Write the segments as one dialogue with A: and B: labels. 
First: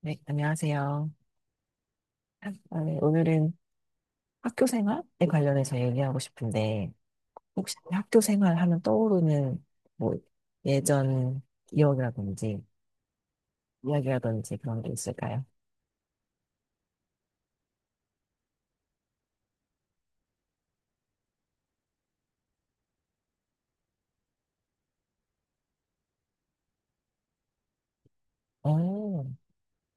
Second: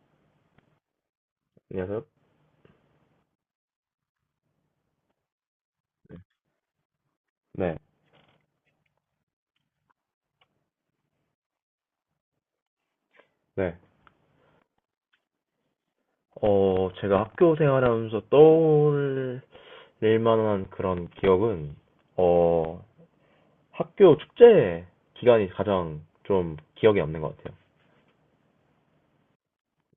A: 네, 안녕하세요.
B: 안녕하세요.
A: 아, 네, 오늘은 학교 생활에 관련해서 얘기하고 싶은데, 혹시
B: 네,
A: 학교 생활 하면 떠오르는 뭐 예전 기억이라든지
B: 네.
A: 이야기라든지 그런 게 있을까요?
B: 어, 제가 학교 생활하면서 떠올릴 만한 그런 기억은, 어, 학교 축제 기간이 가장 좀 기억에 남는 것 같아요.
A: 어,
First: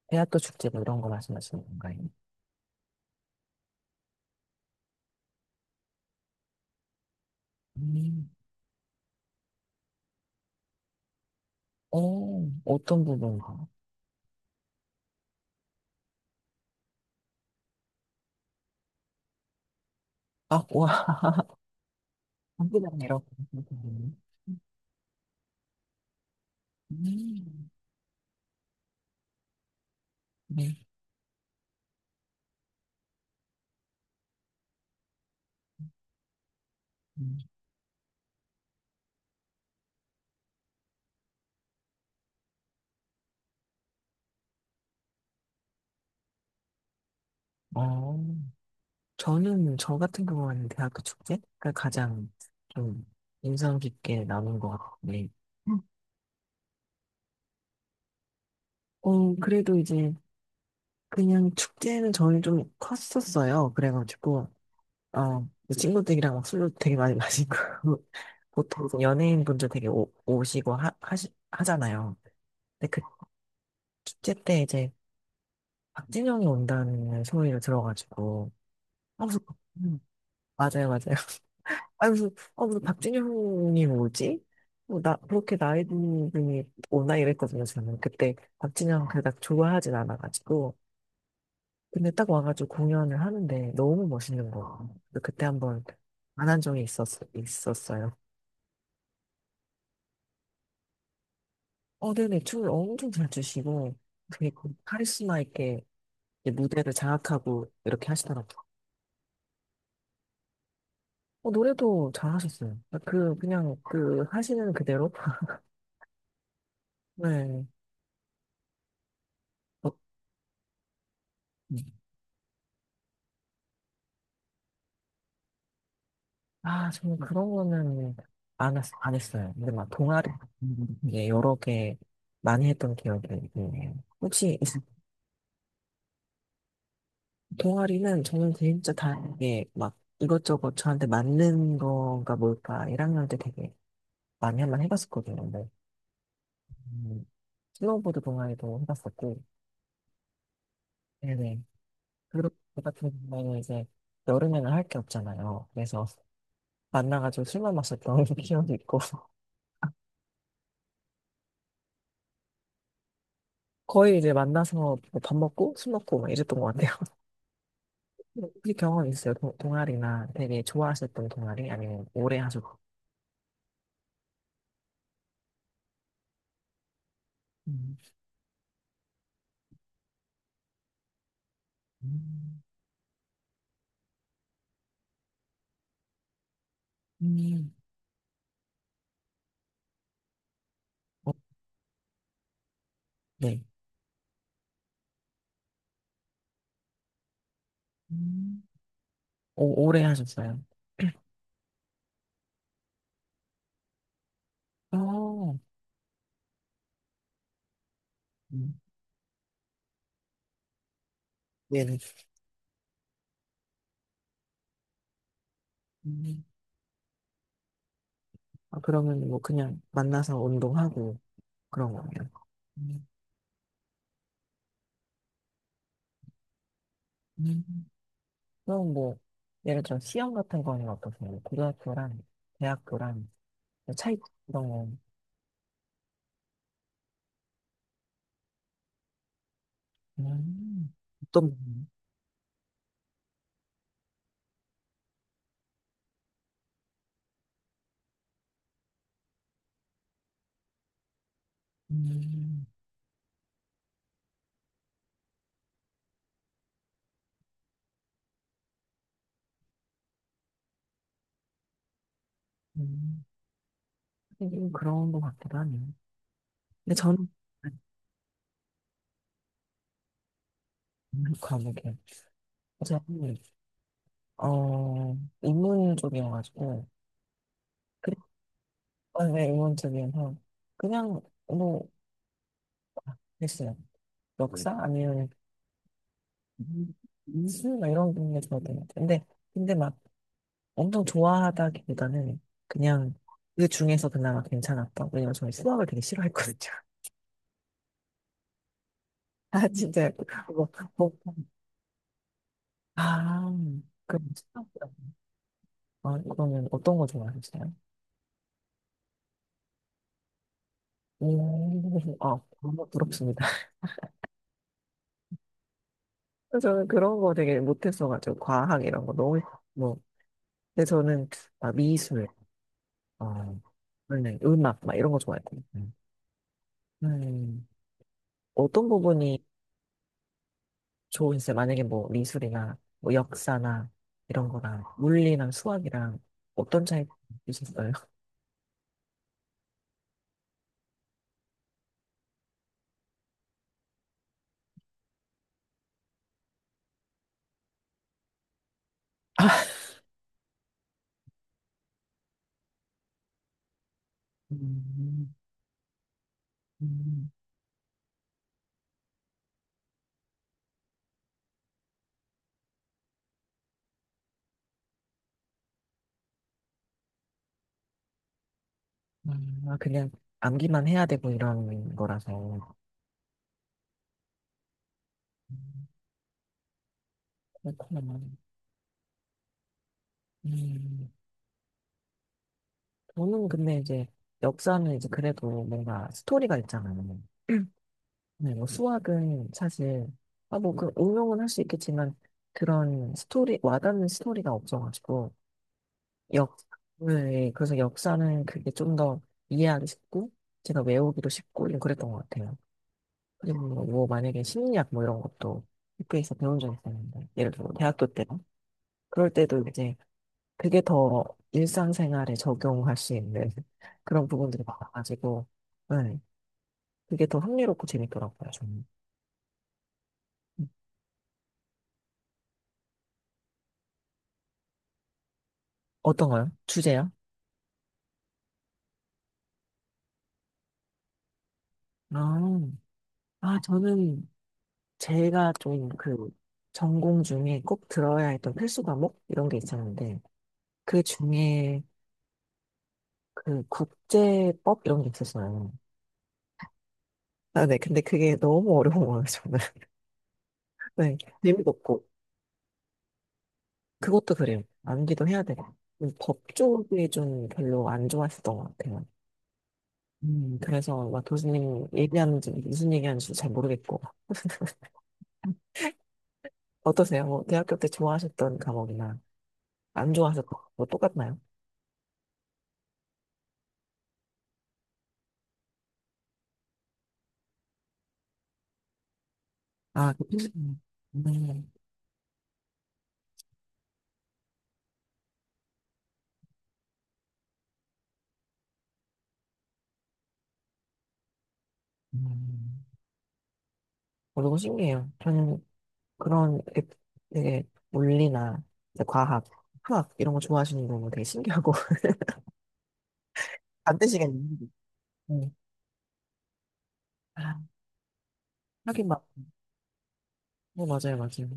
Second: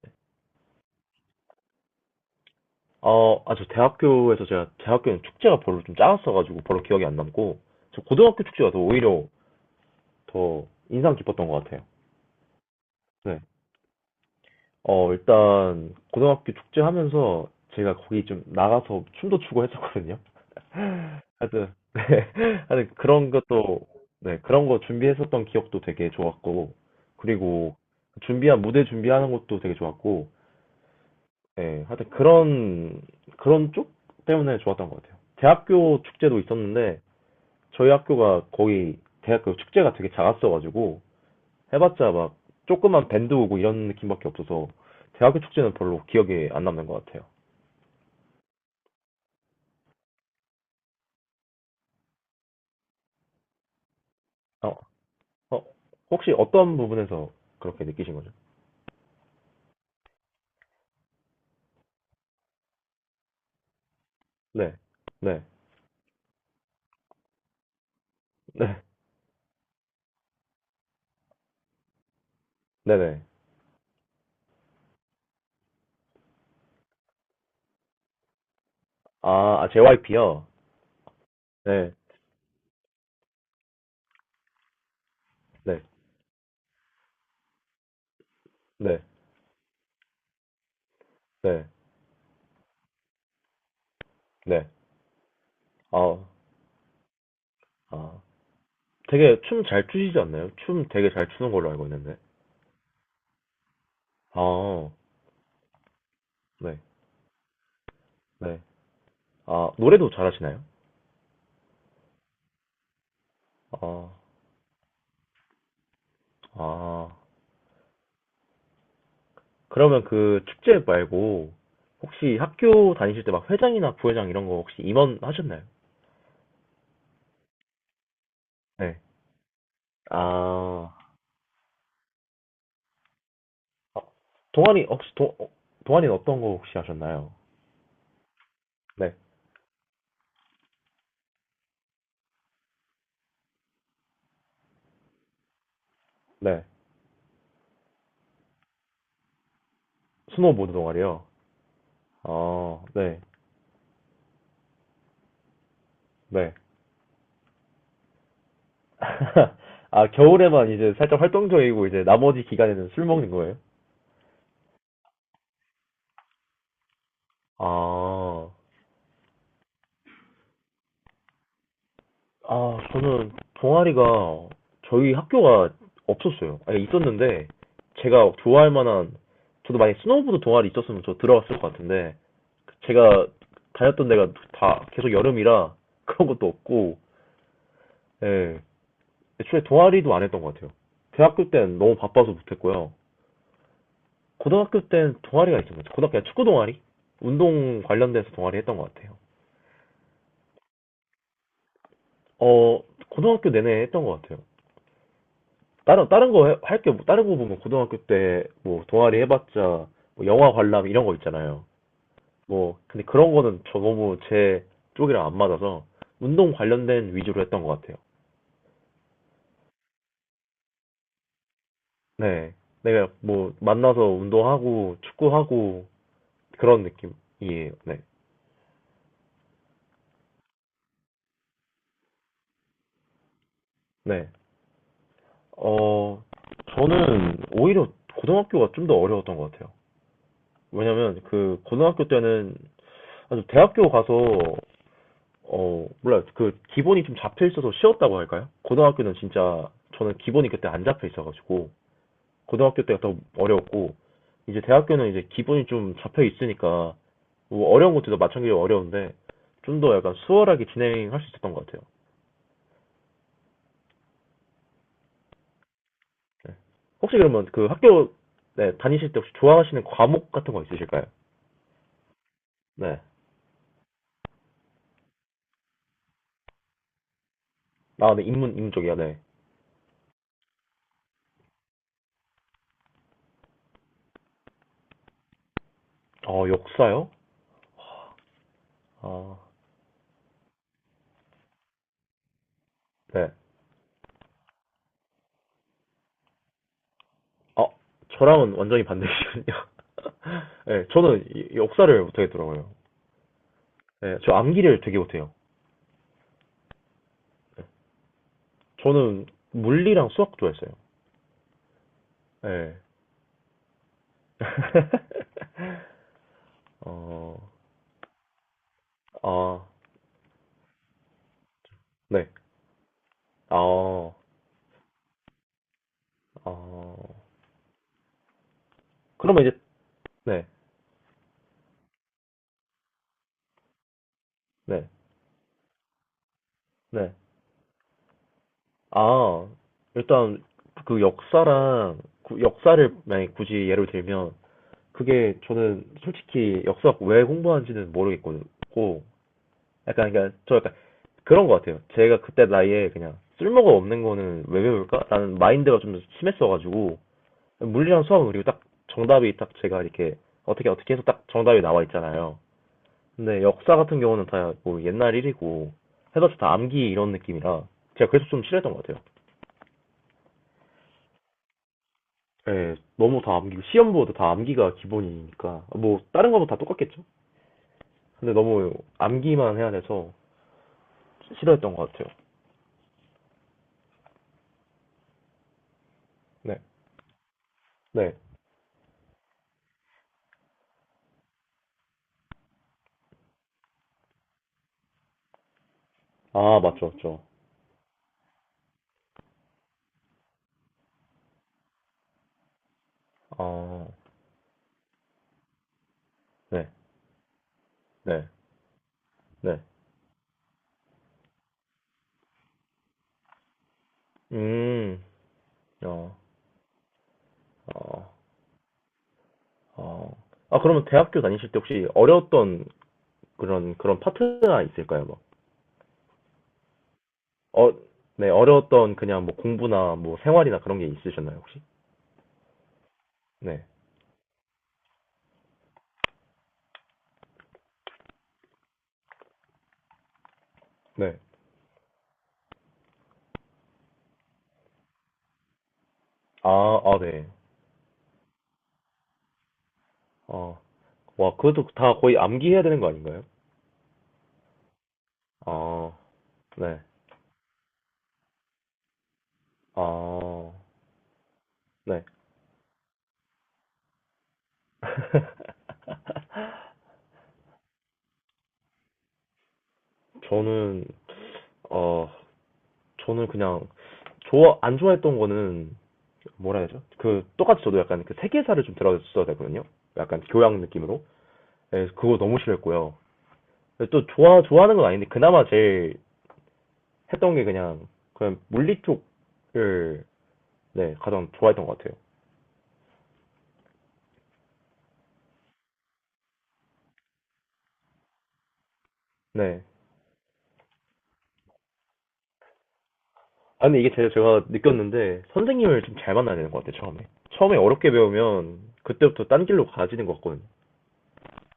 A: 대학교 축제 뭐 이런 거 말씀하시는 건가요?
B: 어, 아, 저 대학교에서 제가, 제 학교는 축제가 별로 좀 작았어가지고 별로 기억이 안 남고, 저
A: 음,
B: 고등학교 축제가 더 오히려 더 인상 깊었던 것 같아요.
A: 어, 어떤
B: 네.
A: 부분인가?
B: 어, 일단, 고등학교 축제 하면서 제가 거기 좀 나가서 춤도 추고 했었거든요.
A: 아, 와,
B: 하여튼, 네. 하여튼
A: 감기랑 이런 거.
B: 그런 것도, 네. 그런 거 준비했었던 기억도 되게 좋았고,
A: 음,
B: 그리고 준비한, 무대 준비하는 것도 되게 좋았고,
A: 네.
B: 예. 하여튼 그런, 그런 쪽 때문에 좋았던 것 같아요. 대학교 축제도 있었는데,
A: 음.
B: 저희 학교가 거의 대학교 축제가 되게 작았어가지고, 해봤자 막 조그만 밴드 오고 이런 느낌밖에 없어서, 대학교 축제는 별로 기억에 안 남는 것 같아요.
A: 어, 저는 저 같은 경우는 대학교 축제가 가장 좀 인상 깊게 남은 것
B: 어,
A: 같은데,
B: 어,
A: 음.
B: 혹시 어떤 부분에서 그렇게 느끼신 거죠?
A: 어, 그래도 이제 그냥 축제는 저는 좀 컸었어요. 그래가지고,
B: 네, 네.
A: 어, 그 친구들이랑 막 술도 되게 많이 마시고,
B: 네.
A: 보통 이제 연예인분들 되게 오시고 하잖아요. 근데 그
B: 네네.
A: 축제 때 이제 박진영이 온다는 소리를 들어가지고, 아, 그래서,
B: 아, 아,
A: 음,
B: JYP요?
A: 맞아요, 맞아요.
B: 네.
A: 아니 무슨 아 무슨 박진영이 뭐지? 뭐 나 그렇게
B: 네.
A: 나이 든 분이 오나 이랬거든요. 저는 그때
B: 네.
A: 박진영 그닥 좋아하진 않아가지고
B: 네.
A: 근데 딱 와가지고 공연을 하는데 너무 멋있는
B: 네.
A: 거예요. 그래서 그때 한번
B: 아,
A: 만난 적이 있었어요.
B: 아. 되게 춤 잘 추시지 않나요? 춤 되게 잘 추는 걸로 알고
A: 어
B: 있는데.
A: 네네, 춤을 엄청 잘 추시고 되게 그
B: 아,
A: 카리스마 있게 이제
B: 네.
A: 무대를 장악하고 이렇게
B: 네.
A: 하시더라고요.
B: 아, 노래도 잘하시나요?
A: 어, 노래도 잘하셨어요. 그 그냥
B: 아,
A: 그 하시는 그대로.
B: 아.
A: 네. 어,
B: 그러면 그 축제 말고
A: 음.
B: 혹시 학교 다니실 때 막 회장이나 부회장 이런 거 혹시 임원 하셨나요?
A: 아, 저는 그런 거는 안, 했,
B: 네.
A: 안 했어요. 근데 막 동아리
B: 아,
A: 이게 여러 개 많이 했던 기억이 있네요.
B: 아,
A: 혹시 이-
B: 동아리 혹시 어, 동아리는 어떤 거 혹시 하셨나요?
A: 동아리는 저는 진짜 다
B: 네.
A: 이게 막 이것저것 저한테 맞는 건가 뭘까 1학년 때 되게 많이 한번 해봤었거든요. 근데
B: 네.
A: 음, 스노우보드 동아리도 해봤었고,
B: 스노우보드 동아리요?
A: 네네. 그룹
B: 어,
A: 같은
B: 네,
A: 경우는 이제 여름에는 할 게 없잖아요. 그래서
B: 네.
A: 만나가지고 술만 마셨던 기억이 있고,
B: 아, 겨울에만 이제 살짝 활동적이고 이제 나머지 기간에는 술 먹는 거예요?
A: 거의 이제 만나서 뭐 밥 먹고 술 먹고 막 이랬던 것 같아요.
B: 아,
A: 혹시 경험 있어요? 동아리나 되게 좋아하셨던 동아리 아니면 오래 하셨?
B: 아, 저는 동아리가 저희 학교가 없었어요. 아니, 있었는데
A: 음,
B: 제가 좋아할 만한 저도 만약에 스노우보드 동아리 있었으면 저 들어갔을 것 같은데
A: 음,
B: 제가 다녔던 데가 다 계속 여름이라 그런 것도 없고
A: 음,
B: 예, 애초에 동아리도 안 했던 것 같아요.
A: 어,
B: 대학교 때는 너무 바빠서 못했고요.
A: 네.
B: 고등학교 땐 동아리가 있었죠. 고등학교 축구 동아리? 운동 관련돼서 동아리
A: 음.
B: 했던 것 같아요.
A: 오, 오래 하셨어요.
B: 어, 고등학교 내내 했던 것 같아요.
A: 어,
B: 다른 거 할 게, 뭐, 다른 거 보면 고등학교 때
A: 음,
B: 뭐 동아리 해봤자 뭐 영화 관람 이런 거 있잖아요.
A: 네네.
B: 뭐, 근데 그런 거는 저 너무 제 쪽이랑 안 맞아서
A: 음.
B: 운동 관련된 위주로 했던 것 같아요.
A: 아, 그러면 뭐 그냥 만나서 운동하고 그런 거예요.
B: 네.
A: 음,
B: 내가 뭐 만나서 운동하고 축구하고 그런 느낌이에요.
A: 음.
B: 네.
A: 그럼 뭐 예를 들어 시험 같은 거는 어떠세요? 고등학교랑 대학교랑 차이
B: 네.
A: 그런 거.
B: 어, 저는 오히려 고등학교가 좀 더 어려웠던 것 같아요.
A: 음.
B: 왜냐면
A: 어떤
B: 그
A: 부분?
B: 고등학교 때는 아주 대학교 가서 어, 몰라요. 그 기본이 좀 잡혀 있어서 쉬웠다고 할까요? 고등학교는 진짜 저는 기본이 그때 안 잡혀 있어가지고
A: 음,
B: 고등학교 때가 더 어려웠고 이제 대학교는 이제 기본이 좀 잡혀 있으니까 뭐 어려운 것들도 마찬가지로 어려운데 좀 더 약간 수월하게 진행할 수 있었던 것 같아요.
A: 음. 하긴 좀 그런 거 같기도 하네요. 근데
B: 혹시
A: 저는
B: 그러면 그
A: 안
B: 학교 네, 다니실 때 혹시 좋아하시는 과목 같은 거 있으실까요?
A: 는 과목이에요.
B: 네.
A: 저는 어 인문 쪽이어가지고 그래
B: 아, 네, 인문 쪽이요, 네.
A: 어, 네, 인문 쪽이어서 그냥 뭐 했어요. 네. 역사 아니면
B: 어, 역사요?
A: 미술 막 이런 게 좋았던 것 같아요. 근데
B: 아,
A: 근데 막 엄청 좋아하다기보다는 그냥
B: 네.
A: 그 중에서 그나마 괜찮았던. 왜냐면 저는 수학을 되게 싫어했거든요.
B: 아 저랑은 완전히 반대시거든요.
A: 아 진짜 뭐,
B: 네,
A: 뭐,
B: 저는 역사를 못하겠더라고요.
A: 아
B: 네,
A: 그럼
B: 저 암기를 되게
A: 수학이요.
B: 못해요.
A: 아, 그러면 어떤 거 좋아하세요?
B: 저는 물리랑 수학 좋아했어요.
A: 오, 아,
B: 네.
A: 너무 부럽습니다. 저는 그런 거
B: 어,
A: 되게 못했어가지고 과학 이런 거 너무
B: 아,
A: 뭐. 근데 저는 막 미술
B: 네.
A: 어
B: 아,
A: 원래 음악 막 이런 거 좋아했고
B: 아
A: 음, 어떤 부분이
B: 그러면 이제, 네,
A: 좋은지 만약에 뭐 미술이나 뭐 역사나 이런 거랑
B: 네,
A: 물리랑 수학이랑 어떤 차이
B: 네.
A: 있었어요?
B: 아, 일단 그 역사랑, 역사를 만약에 굳이 예를 들면, 그게 저는 솔직히 역사학 왜 공부하는지는 모르겠고 약간 그러니까 저 약간 그런 것 같아요. 제가 그때 나이에 그냥 쓸모가 없는 거는 왜 배울까?
A: 음,
B: 라는 마인드가 좀 심했어가지고
A: 음,
B: 물리랑 수학은 그리고 딱 정답이 딱 제가 이렇게 어떻게 어떻게 해서 딱 정답이 나와 있잖아요. 근데 역사 같은 경우는 다 뭐 옛날 일이고 해서 다 암기 이런 느낌이라 제가 그래서 좀 싫어했던 것 같아요.
A: 아, 그냥 암기만 해야 되고 이런 거라서.
B: 예, 너무 다 암기고 시험 보도 다 암기가 기본이니까
A: 음,
B: 뭐 다른 거보다 다 똑같겠죠.
A: 그렇구나.
B: 근데 너무 암기만 해야 돼서
A: 음,
B: 싫어했던 것 같아요.
A: 저는 근데 이제 역사는 이제 그래도 뭔가 스토리가
B: 네.
A: 있잖아요.
B: 네.
A: 네, 뭐 수학은 사실, 아, 뭐, 그, 응용은 할 수 있겠지만, 그런 스토리, 와닿는 스토리가 없어가지고, 역,
B: 아, 맞죠, 맞죠.
A: 네, 그래서 역사는 그게 좀 더 이해하기 쉽고, 제가 외우기도 쉽고, 좀 그랬던 것 같아요. 그리고 뭐,
B: 아,
A: 뭐 만약에 심리학 뭐 이런 것도 학교에서 배운
B: 네.
A: 적 있었는데, 예를 들어 뭐 대학교 때요.
B: 네.
A: 그럴
B: 네.
A: 때도 이제 그게 더 일상생활에 적용할 수 있는 그런 부분들이
B: 음.
A: 많아가지고,
B: 어.
A: 네. 그게 더 흥미롭고
B: 어.
A: 재밌더라고요, 저는.
B: 어. 아,
A: 음.
B: 그러면 대학교 다니실 때 혹시 어려웠던 그런 그런 파트가 있을까요? 막.
A: 어떤가요? 주제요?
B: 어, 네. 어려웠던 그냥 뭐 공부나 뭐 생활이나 그런 게 있으셨나요, 혹시?
A: 아, 아,
B: 네.
A: 저는 제가 좀 그 전공 중에 꼭 들어야 했던 필수 과목? 이런 게 있었는데, 그
B: 네.
A: 중에 그 국제법 이런 게 있었어요.
B: 아, 아, 네.
A: 아, 네. 근데 그게 너무 어려운 거예요, 저는.
B: 어.
A: 네.
B: 와, 그것도
A: 재미도
B: 다
A: 없고.
B: 거의 암기해야 되는 거 아닌가요?
A: 그것도 그래요. 암기도 해야 되고.
B: 아,
A: 법
B: 네.
A: 쪽이 좀 별로 안 좋아했었던 것 같아요.
B: 아,
A: 그래서 마토스님
B: 네.
A: 얘기하는지 무슨 얘기하는지 잘 모르겠고. 어떠세요? 뭐 대학교 때 좋아하셨던 과목이나 안 좋아하셨던 거
B: 저는
A: 똑같나요?
B: 어 저는 그냥 좋아 안 좋아했던 거는 뭐라 해야 되죠? 그 똑같이 저도 약간 그 세계사를 좀 들어줬어야 되거든요.
A: 아,
B: 약간
A: 그 필수.
B: 교양 느낌으로.
A: 음,
B: 예, 그거 너무 싫어했고요. 또 좋아하는 건 아닌데 그나마 제일 했던 게 그냥 물리 쪽을 네 가장 좋아했던 것 같아요.
A: 음. 어, 너무 신기해요. 저는 그런 게 되게 물리나 이제 과학,
B: 네.
A: 화학 이런 거 좋아하시는 거 되게 신기하고
B: 아 근데 이게
A: 반대시간
B: 제가
A: 있는데.
B: 느꼈는데
A: 네.
B: 선생님을 좀 잘 만나야 되는 것 같아요 처음에. 처음에
A: 아,
B: 어렵게 배우면
A: 하긴 막,
B: 그때부터 딴 길로 가지는 것 같거든요.
A: 네, 맞아요, 맞아요.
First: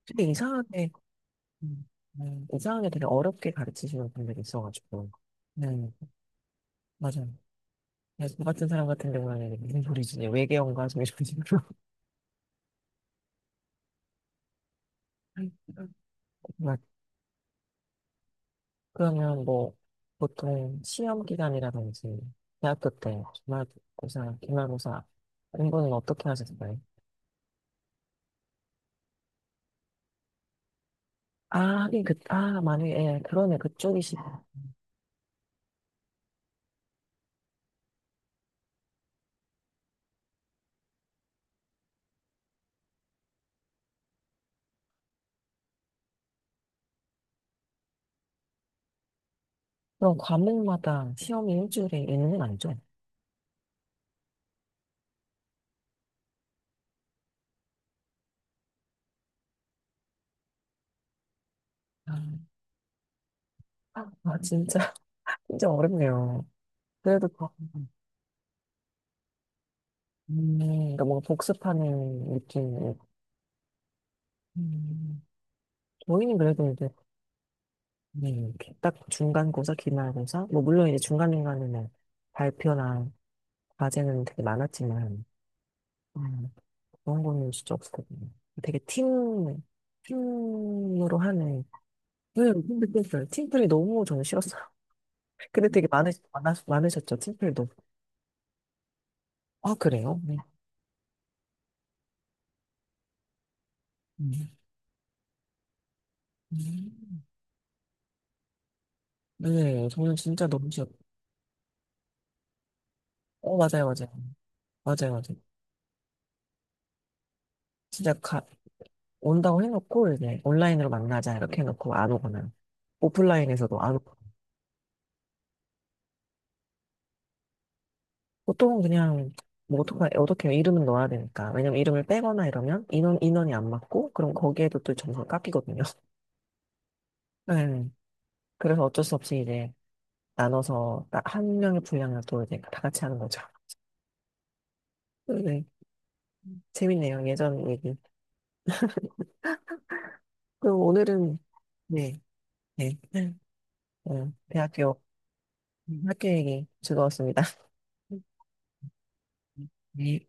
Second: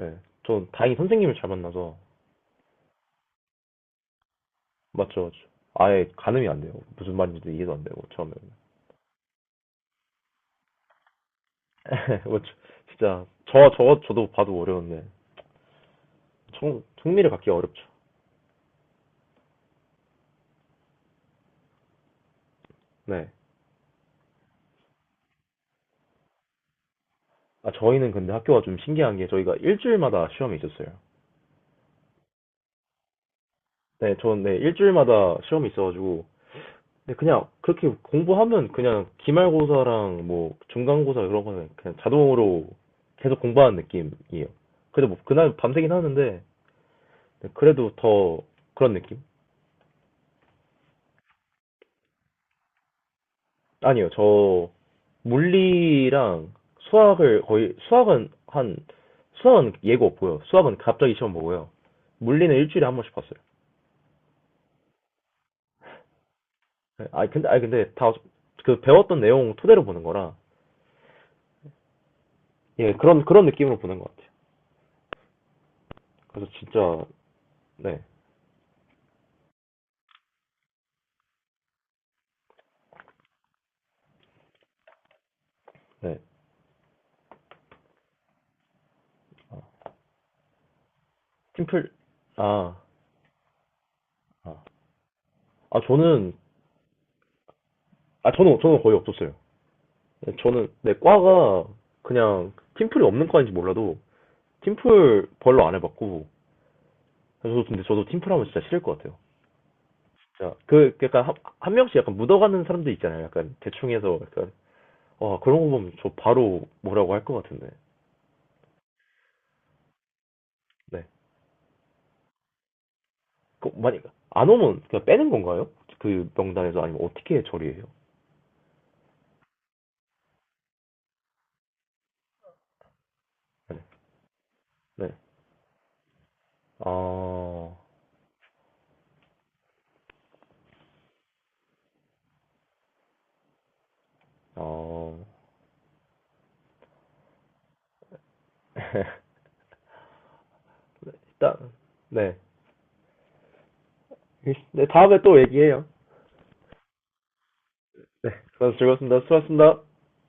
B: 예.
A: 근데
B: 전
A: 이상하게,
B: 다행히 선생님을 잘
A: 음,
B: 만나서
A: 이상하게 되게 어렵게 가르치시는 분들이 있어가지고.
B: 맞죠, 맞죠.
A: 네,
B: 아예 가늠이 안 돼요. 무슨
A: 맞아요.
B: 말인지도 이해도 안 되고,
A: 야, 저
B: 처음에는.
A: 같은 사람 같은 경우에는 무슨 소리지? 외계어인가? 좀 이런 식으로.
B: 맞죠. 진짜, 저거 저도 봐도 어려운데,
A: 막,
B: 흥미를 갖기 어렵죠.
A: 그러면 뭐, 보통 시험 기간이라든지, 대학교 때,
B: 네.
A: 기말고사, 공부는 어떻게 하셨어요?
B: 아, 저희는 근데 학교가 좀 신기한 게 저희가 일주일마다 시험이 있었어요.
A: 아, 하긴 그, 아, 만약에, 예, 그러네, 그쪽이시.
B: 네, 일주일마다 시험이 있어가지고, 근데 그냥 그렇게 공부하면 그냥 기말고사랑 뭐 중간고사 이런 거는 그냥 자동으로 계속 공부하는 느낌이에요. 그래도 뭐 그날 밤새긴 하는데, 그래도 더 그런 느낌?
A: 그럼 과목마다 시험이 일주일에 있는 건 아니죠?
B: 아니요, 저 물리랑 수학을 거의 수학은 예고 없고요. 수학은 갑자기 시험 보고요.
A: 아,
B: 물리는 일주일에 한 번씩 봤어요.
A: 아, 진짜, 진짜 어렵네요. 그래도, 그-
B: 아 근데 다 그 배웠던 내용 토대로 보는 거라
A: 그러니까 뭔가 복습하는 느낌.
B: 예 그런 그런 느낌으로 보는 것 같아요.
A: 음, 저희는
B: 그래서
A: 그래도 이제
B: 진짜 네,
A: 네, 이렇게 딱 중간고사, 기말고사. 뭐, 물론 이제 중간중간에는 발표나 과제는 되게 많았지만,
B: 네.
A: 음, 그런 거는 진짜 없었거든요. 되게 팀, 팀으로 하는,
B: 팀플
A: 네,
B: 아,
A: 근데 그랬어요. 팀플이 너무 저는
B: 아,
A: 싫었어요. 근데
B: 아,
A: 되게 많으,
B: 저는
A: 많 많으셨죠, 팀플도.
B: 아 저는 거의 없었어요.
A: 아, 그래요? 네.
B: 저는 내 과가 그냥 팀플이 없는 과인지 몰라도
A: 음.
B: 팀플 별로 안 해봤고
A: 음.
B: 저도 근데 저도 팀플 하면 진짜 싫을 것 같아요.
A: 네, 저는 진짜
B: 진짜
A: 너무 싫어.
B: 그 약간 한 명씩 약간 묻어가는 사람들 있잖아요. 약간
A: 어, 맞아요,
B: 대충
A: 맞아요.
B: 해서 약간
A: 맞아요, 맞아요.
B: 와 그런 거 보면 저 바로 뭐라고 할 것 같은데.
A: 진짜 가, 온다고 해놓고, 이제 온라인으로
B: 네.
A: 만나자, 이렇게 해놓고 안 오거나.
B: 그
A: 오프라인에서도 안
B: 만약
A: 오고.
B: 안 오면 그냥 빼는 건가요? 그 명단에서 아니면 어떻게 처리해요?
A: 보통은 그냥 뭐 어떻게 해요? 이름은 넣어야 되니까. 왜냐면 이름을 빼거나 이러면 인원, 인원이 안
B: 네.
A: 맞고, 그럼 거기에도 또
B: 네.
A: 점수가 깎이거든요.
B: 어,
A: 네. 그래서 어쩔 수 없이 이제 나눠서 딱한 명의 분량을 또 이제 다 같이 하는 거죠.
B: 어.
A: 네. 네. 재밌네요. 예전 얘기. 그리고 오늘은,
B: 일단
A: 네,
B: 네.
A: 네, 네. 어,
B: 네
A: 대학교
B: 다음에 또 얘기해요.
A: 학교 얘기 즐거웠습니다.
B: 네. 그래서 즐거웠습니다. 수고하셨습니다.
A: 네.